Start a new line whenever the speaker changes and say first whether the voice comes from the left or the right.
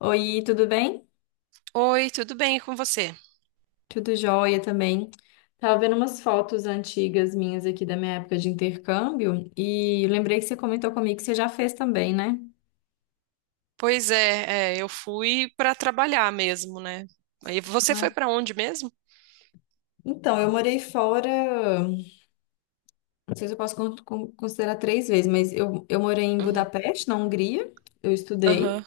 left: Oi, tudo bem?
right: Oi, tudo bem com você?
left: Tudo jóia também. Tava vendo umas fotos antigas minhas aqui da minha época de intercâmbio e lembrei que você comentou comigo que você já fez também, né?
right: Pois é, eu fui para trabalhar mesmo, né? E você foi
left: Ai,
right: para onde mesmo?
left: então, eu morei fora, não sei se eu posso considerar 3 vezes, mas eu morei em
right: Uhum.
left: Budapeste, na Hungria, eu estudei.
right: Aham.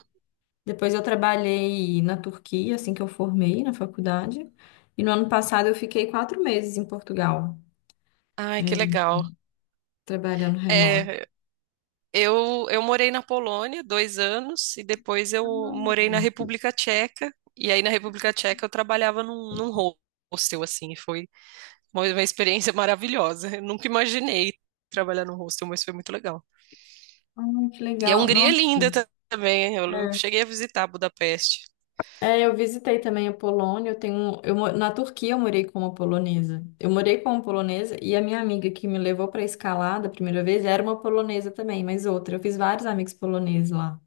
left: Depois eu trabalhei na Turquia, assim que eu formei na faculdade. E no ano passado eu fiquei 4 meses em Portugal,
right: Ai, que
left: eh,
right: legal.
left: trabalhando remoto.
right: É, eu morei na Polônia 2 anos e depois eu
left: Ah,
right: morei na República Tcheca. E aí na República Tcheca eu trabalhava num hostel, assim, e foi uma experiência maravilhosa. Eu nunca imaginei trabalhar num hostel, mas foi muito legal.
left: ah, que
right: E a
left: legal.
right: Hungria é
left: Nossa.
right: também, hein? Eu
left: É,
right: cheguei a visitar Budapeste.
left: é, eu visitei também a Polônia. Eu tenho, eu, na Turquia eu morei como polonesa. Eu morei como polonesa e a minha amiga que me levou para escalada a primeira vez era uma polonesa também, mas outra. Eu fiz vários amigos poloneses lá.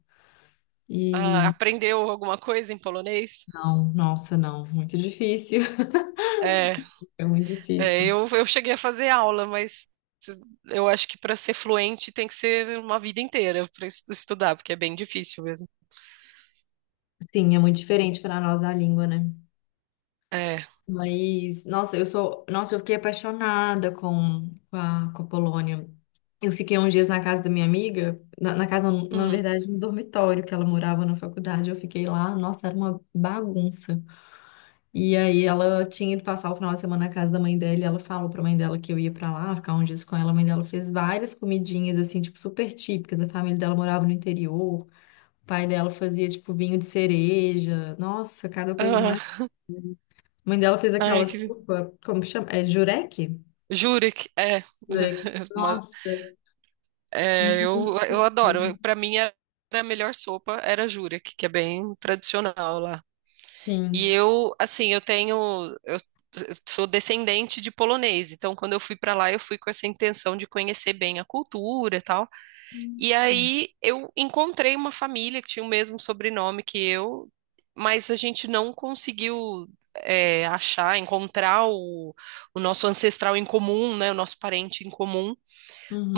right: Ah,
left: E
right: aprendeu alguma coisa em polonês?
left: não, nossa, não, muito difícil.
right: É,
left: É muito difícil.
right: eu cheguei a fazer aula, mas eu acho que para ser fluente tem que ser uma vida inteira para estudar, porque é bem difícil mesmo.
left: Sim, é muito diferente para nós a língua, né?
right: É.
left: Mas, nossa, eu sou, nossa, eu fiquei apaixonada com a Polônia. Eu fiquei uns dias na casa da minha amiga, na casa, não, na
right: Hum.
left: verdade, no dormitório que ela morava na faculdade. Eu fiquei lá, nossa, era uma bagunça. E aí ela tinha ido passar o final de semana na casa da mãe dela, e ela falou pra mãe dela que eu ia pra lá, ficar uns dias com ela. A mãe dela fez várias comidinhas assim, tipo, super típicas. A família dela morava no interior. O pai dela fazia tipo vinho de cereja. Nossa, cada coisa mais
right: Ah,
left: a mãe dela fez
right: ai,
left: aquela
right: que...
left: sopa, como que chama? É jurek?
right: Jurek, é.
left: Jurek.
right: Uma-
left: Nossa,
right: é,
left: muito bom.
right: eu adoro. Para mim, era a melhor sopa era Jurek, que é bem tradicional lá. E
left: Sim.
right: eu, assim, eu sou descendente de polonês, então quando eu fui para lá, eu fui com essa intenção de conhecer bem a cultura e tal. E aí eu encontrei uma família que tinha o mesmo sobrenome que eu, mas a gente não conseguiu encontrar o nosso ancestral em comum, né, o nosso parente em comum.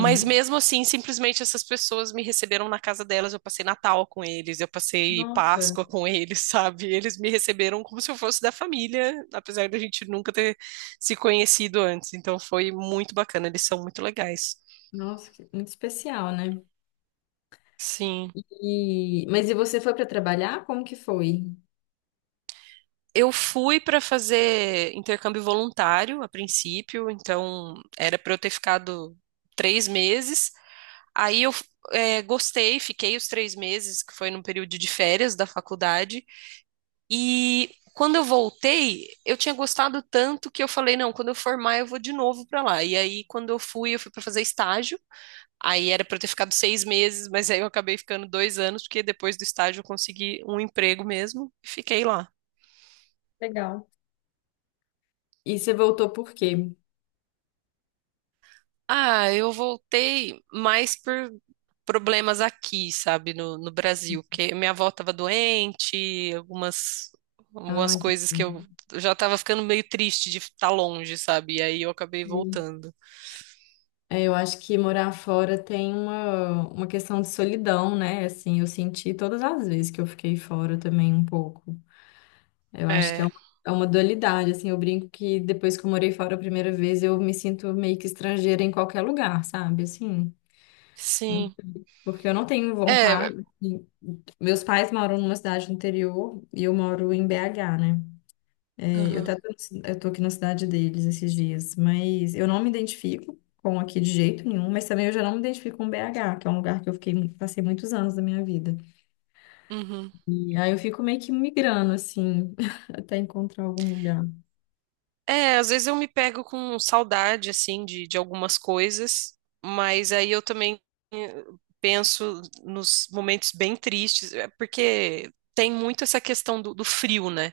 right: Mas mesmo assim, simplesmente essas pessoas me receberam na casa delas. Eu passei Natal com eles, eu passei
left: Nossa,
right: Páscoa com eles, sabe? Eles me receberam como se eu fosse da família, apesar da gente nunca ter se conhecido antes. Então foi muito bacana, eles são muito legais.
left: nossa, que- muito especial, né?
right: Sim.
left: E... Mas e você foi para trabalhar? Como que foi?
right: Eu fui para fazer intercâmbio voluntário a princípio, então era para eu ter ficado 3 meses. Aí gostei, fiquei os 3 meses, que foi num período de férias da faculdade. E quando eu voltei, eu tinha gostado tanto que eu falei, não, quando eu formar eu vou de novo para lá. E aí, quando eu fui para fazer estágio. Aí era para eu ter ficado 6 meses, mas aí eu acabei ficando 2 anos, porque depois do estágio eu consegui um emprego mesmo e fiquei lá.
left: Legal. E você voltou por quê?
right: Ah, eu voltei mais por problemas aqui, sabe, no Brasil, porque minha avó estava doente,
left: Ah,
right: algumas coisas que
left: entendi.
right: eu já estava ficando meio triste de estar longe, sabe? E aí eu acabei
left: Entendi.
right: voltando.
left: É, eu acho que morar fora tem uma questão de solidão, né? Assim, eu senti todas as vezes que eu fiquei fora também um pouco. Eu acho que
right: É.
left: é uma dualidade, assim, eu brinco que depois que eu morei fora a primeira vez, eu me sinto meio que estrangeira em qualquer lugar, sabe? Assim, hum,
right: Sim.
left: porque eu não tenho
right: É, é,
left: vontade. E- Meus pais moram numa cidade do interior e eu moro em BH, né? É, eu
right: aham,
left: até tô, eu tô aqui na cidade deles esses dias, mas eu não me identifico com aqui de jeito nenhum, mas também eu já não me identifico com BH, que é um lugar que eu fiquei, passei muitos anos da minha vida.
right: uhum.
left: E aí eu fico meio que migrando, assim, até encontrar algum lugar.
right: É, às vezes eu me pego com saudade, assim, de algumas coisas, mas aí eu também eh, penso nos momentos bem tristes, é, porque tem muito essa questão do frio, né?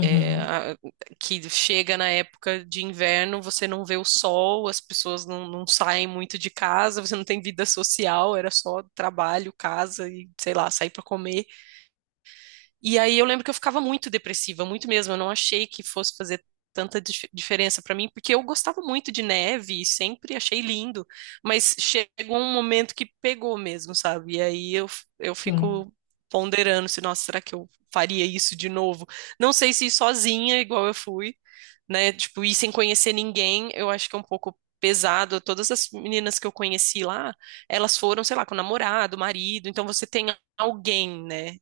right: É, a- que chega na época de inverno, você não vê o sol, as pessoas não saem muito de casa, você não tem vida social, era só trabalho, casa e, sei lá, sair para comer. E aí eu lembro que eu ficava muito depressiva, muito mesmo. Eu não achei que fosse fazer diferença pra mim, porque eu gostava muito de neve e sempre achei lindo, mas chegou um momento que pegou mesmo, sabe? E aí eu
left: Sim,
right: fico ponderando se, nossa, será que eu faria isso de novo? Não sei se ir sozinha, igual eu fui, né? Tipo, ir sem conhecer ninguém, eu acho que é um pouco pesado. Todas as meninas que eu conheci lá, elas foram, sei lá, com namorado, marido, então você tem alguém, né?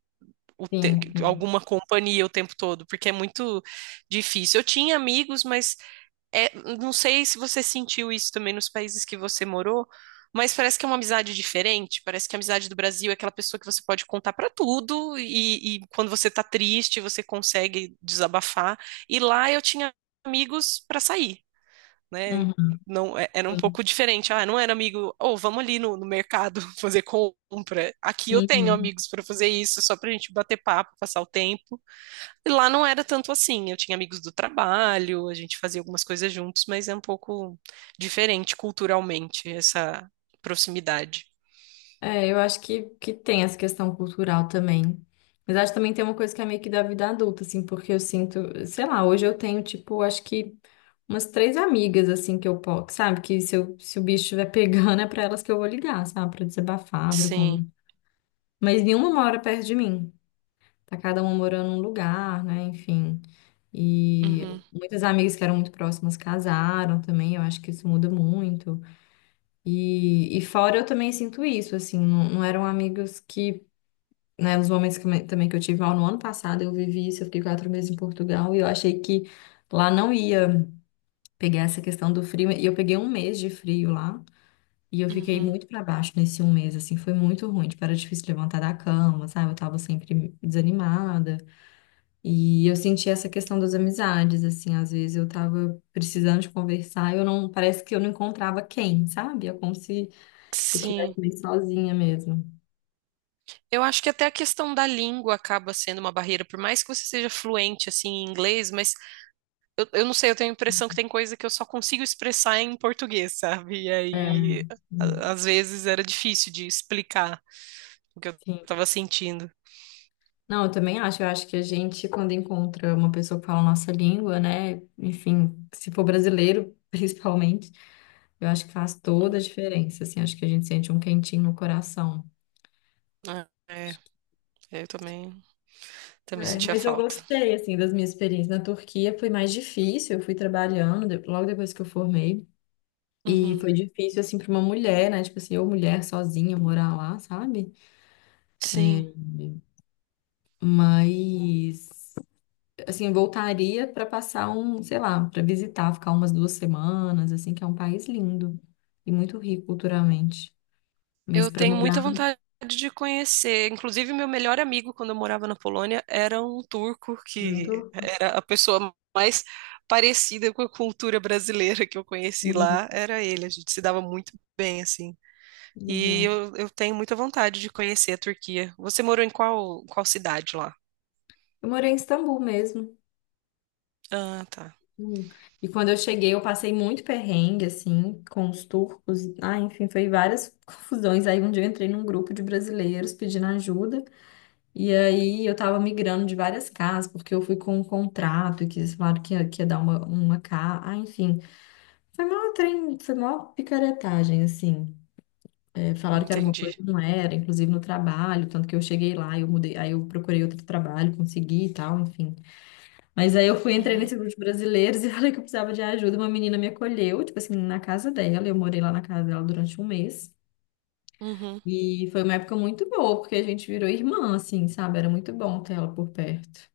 left: sim, sim.
right: Alguma companhia o tempo todo, porque é muito difícil. Eu tinha amigos, mas não sei se você sentiu isso também nos países que você morou, mas parece que é uma amizade diferente. Parece que a amizade do Brasil é aquela pessoa que você pode contar pra tudo e quando você tá triste, você consegue desabafar. E lá eu tinha amigos pra sair, né?
left: Uhum,
right: Não, era um pouco diferente. Ah, não era amigo, ou vamos ali no mercado fazer compra. Aqui eu
left: sim,
right: tenho
left: uhum.
right: amigos para fazer isso, só pra gente bater papo, passar o tempo. E lá não era tanto assim. Eu tinha amigos do trabalho, a gente fazia algumas coisas juntos, mas é um pouco diferente culturalmente essa proximidade.
left: É, eu acho que tem essa questão cultural também. Mas acho que também tem uma coisa que é meio que da vida adulta, assim, porque eu sinto, sei lá, hoje eu tenho, tipo, acho que umas três amigas, assim, que eu posso, sabe? Que se, eu, se o bicho estiver pegando, é pra elas que eu vou ligar, sabe? Pra desabafar, pra
right: Sim.
left: conversar. Mas nenhuma mora perto de mim. Tá cada uma morando num lugar, né? Enfim. E
right: Uhum,
left: muitas amigas que eram muito próximas casaram também, eu acho que isso muda muito. E fora eu também sinto isso, assim, não, não eram amigos que, né, nos momentos que, também que eu tive mal no ano passado, eu vivi isso, eu fiquei quatro meses em Portugal e eu achei que lá não ia pegar essa questão do frio, e eu peguei 1 mês de frio lá, e eu fiquei
right: uhum.
left: muito para baixo nesse 1 mês, assim, foi muito ruim, tipo, era difícil levantar da cama, sabe, eu tava sempre desanimada, e eu senti essa questão das amizades, assim, às vezes eu tava precisando de conversar, e eu não, parece que eu não encontrava quem, sabe, é como se eu estivesse
right: Sim.
left: meio sozinha mesmo.
right: Eu acho que até a questão da língua acaba sendo uma barreira, por mais que você seja fluente assim em inglês, mas eu não sei, eu tenho a impressão que tem coisa que eu só consigo expressar em português, sabe? E
left: É. É.
right: aí,
left: hum,
right: às vezes era difícil de explicar o que eu
left: Sim.
right: tava sentindo.
left: Não, eu também acho. Eu acho que a gente, quando encontra uma pessoa que fala a nossa língua, né? Enfim, se for brasileiro, principalmente, eu acho que faz
right: Hum.
left: toda a diferença, assim. Acho que a gente sente um quentinho no coração.
right: É, eu também, também
left: É, é,
right: sentia
left: mas eu
right: falta.
left: gostei, assim, das minhas experiências. Na Turquia foi mais difícil. Eu fui trabalhando logo depois que eu formei. E
right: Uhum.
left: foi difícil, assim, para uma mulher, né? Tipo assim, eu mulher sozinha morar lá, sabe?
right: Sim,
left: Mas, assim, voltaria para passar um, sei lá, para visitar, ficar umas 2 semanas, assim, que é um país lindo e muito rico culturalmente. Mas
right: eu
left: para
right: tenho
left: morar,
right: muita vontade de conhecer. Inclusive, meu melhor amigo, quando eu morava na Polônia, era um turco
left: eu não
right: que
left: tô.
right: era a pessoa mais parecida com a cultura brasileira que eu conheci
left: Sim,
right: lá. Era ele, a gente se dava muito bem, assim. E
left: legal.
right: eu tenho muita vontade de conhecer a Turquia. Você morou em qual cidade lá?
left: Eu morei em Istambul mesmo.
right: Ah, tá.
left: Hum. E quando eu cheguei, eu passei muito perrengue, assim, com os turcos. Ah, enfim, foi várias confusões. Aí um dia eu entrei num grupo de brasileiros pedindo ajuda. E aí eu tava migrando de várias casas, porque eu fui com um contrato e que eles falaram que ia dar uma casa. Ah, enfim. Foi mó trem, foi mó picaretagem, assim. É, falaram que era uma coisa,
right: Entendi.
left: e não era, inclusive no trabalho, tanto que eu cheguei lá, eu mudei, aí eu procurei outro trabalho, consegui e tal, enfim. Mas aí eu fui, entrei
right: Uhum.
left: nesse grupo de brasileiros e falei que eu precisava de ajuda. Uma menina me acolheu, tipo assim, na casa dela, eu morei lá na casa dela durante 1 mês.
right: Uhum.
left: E foi uma época muito boa, porque a gente virou irmã, assim, sabe? Era muito bom ter ela por perto.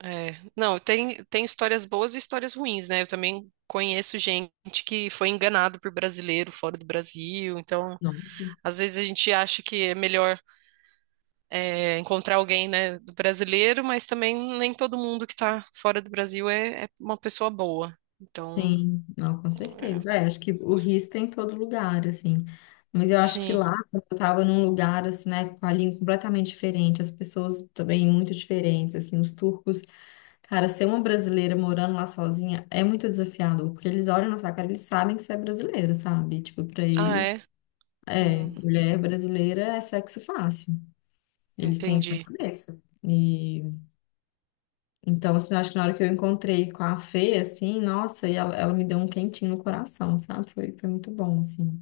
right: É. Não, tem histórias boas e histórias ruins, né? Eu também conheço gente que foi enganado por brasileiro fora do Brasil. Então,
left: Nossa.
right: às vezes a gente acha que é melhor encontrar alguém, né, do brasileiro, mas também nem todo mundo que tá fora do Brasil é uma pessoa boa. Então,
left: Sim, não, com certeza.
right: é.
left: É, acho que o risco tem em todo lugar, assim. Mas eu acho que
right: Sim.
left: lá, quando eu tava num lugar, assim, né, com a língua completamente diferente, as pessoas também muito diferentes, assim, os turcos. Cara, ser uma brasileira morando lá sozinha é muito desafiador, porque eles olham na sua cara, eles sabem que você é brasileira, sabe? Tipo, pra
right: Ah,
left: eles,
right: é?
left: é,
right: Hum,
left: mulher brasileira é sexo fácil. Eles têm isso na
right: entendi.
left: cabeça. E então, assim, eu acho que na hora que eu encontrei com a Fê, assim, nossa, e ela me deu um quentinho no coração, sabe? Foi, foi muito bom, assim.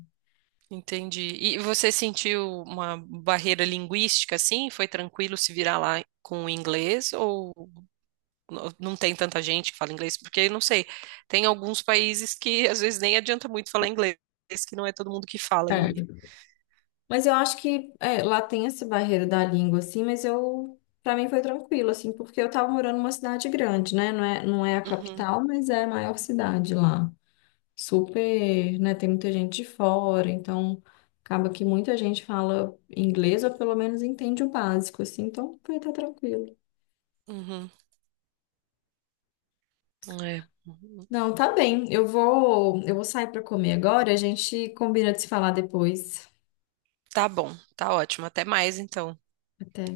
right: Entendi. E você sentiu uma barreira linguística assim? Foi tranquilo se virar lá com o inglês? Ou não tem tanta gente que fala inglês? Porque, não sei, tem alguns países que às vezes nem adianta muito falar inglês, que não é todo mundo que fala. E...
left: É. Mas eu acho que é, lá tem essa barreira da língua, assim, mas eu, para mim foi tranquilo, assim, porque eu tava morando numa cidade grande, né? Não é, não é a
right: Uhum,
left: capital, mas é a maior cidade lá. Super, né? Tem muita gente de fora, então acaba que muita gente fala inglês ou pelo menos entende o básico, assim, então foi até tranquilo.
right: uhum, é.
left: Não, tá bem. Eu vou sair para comer agora. A gente combina de se falar depois.
right: Tá bom, tá ótimo. Até mais então.
left: Até.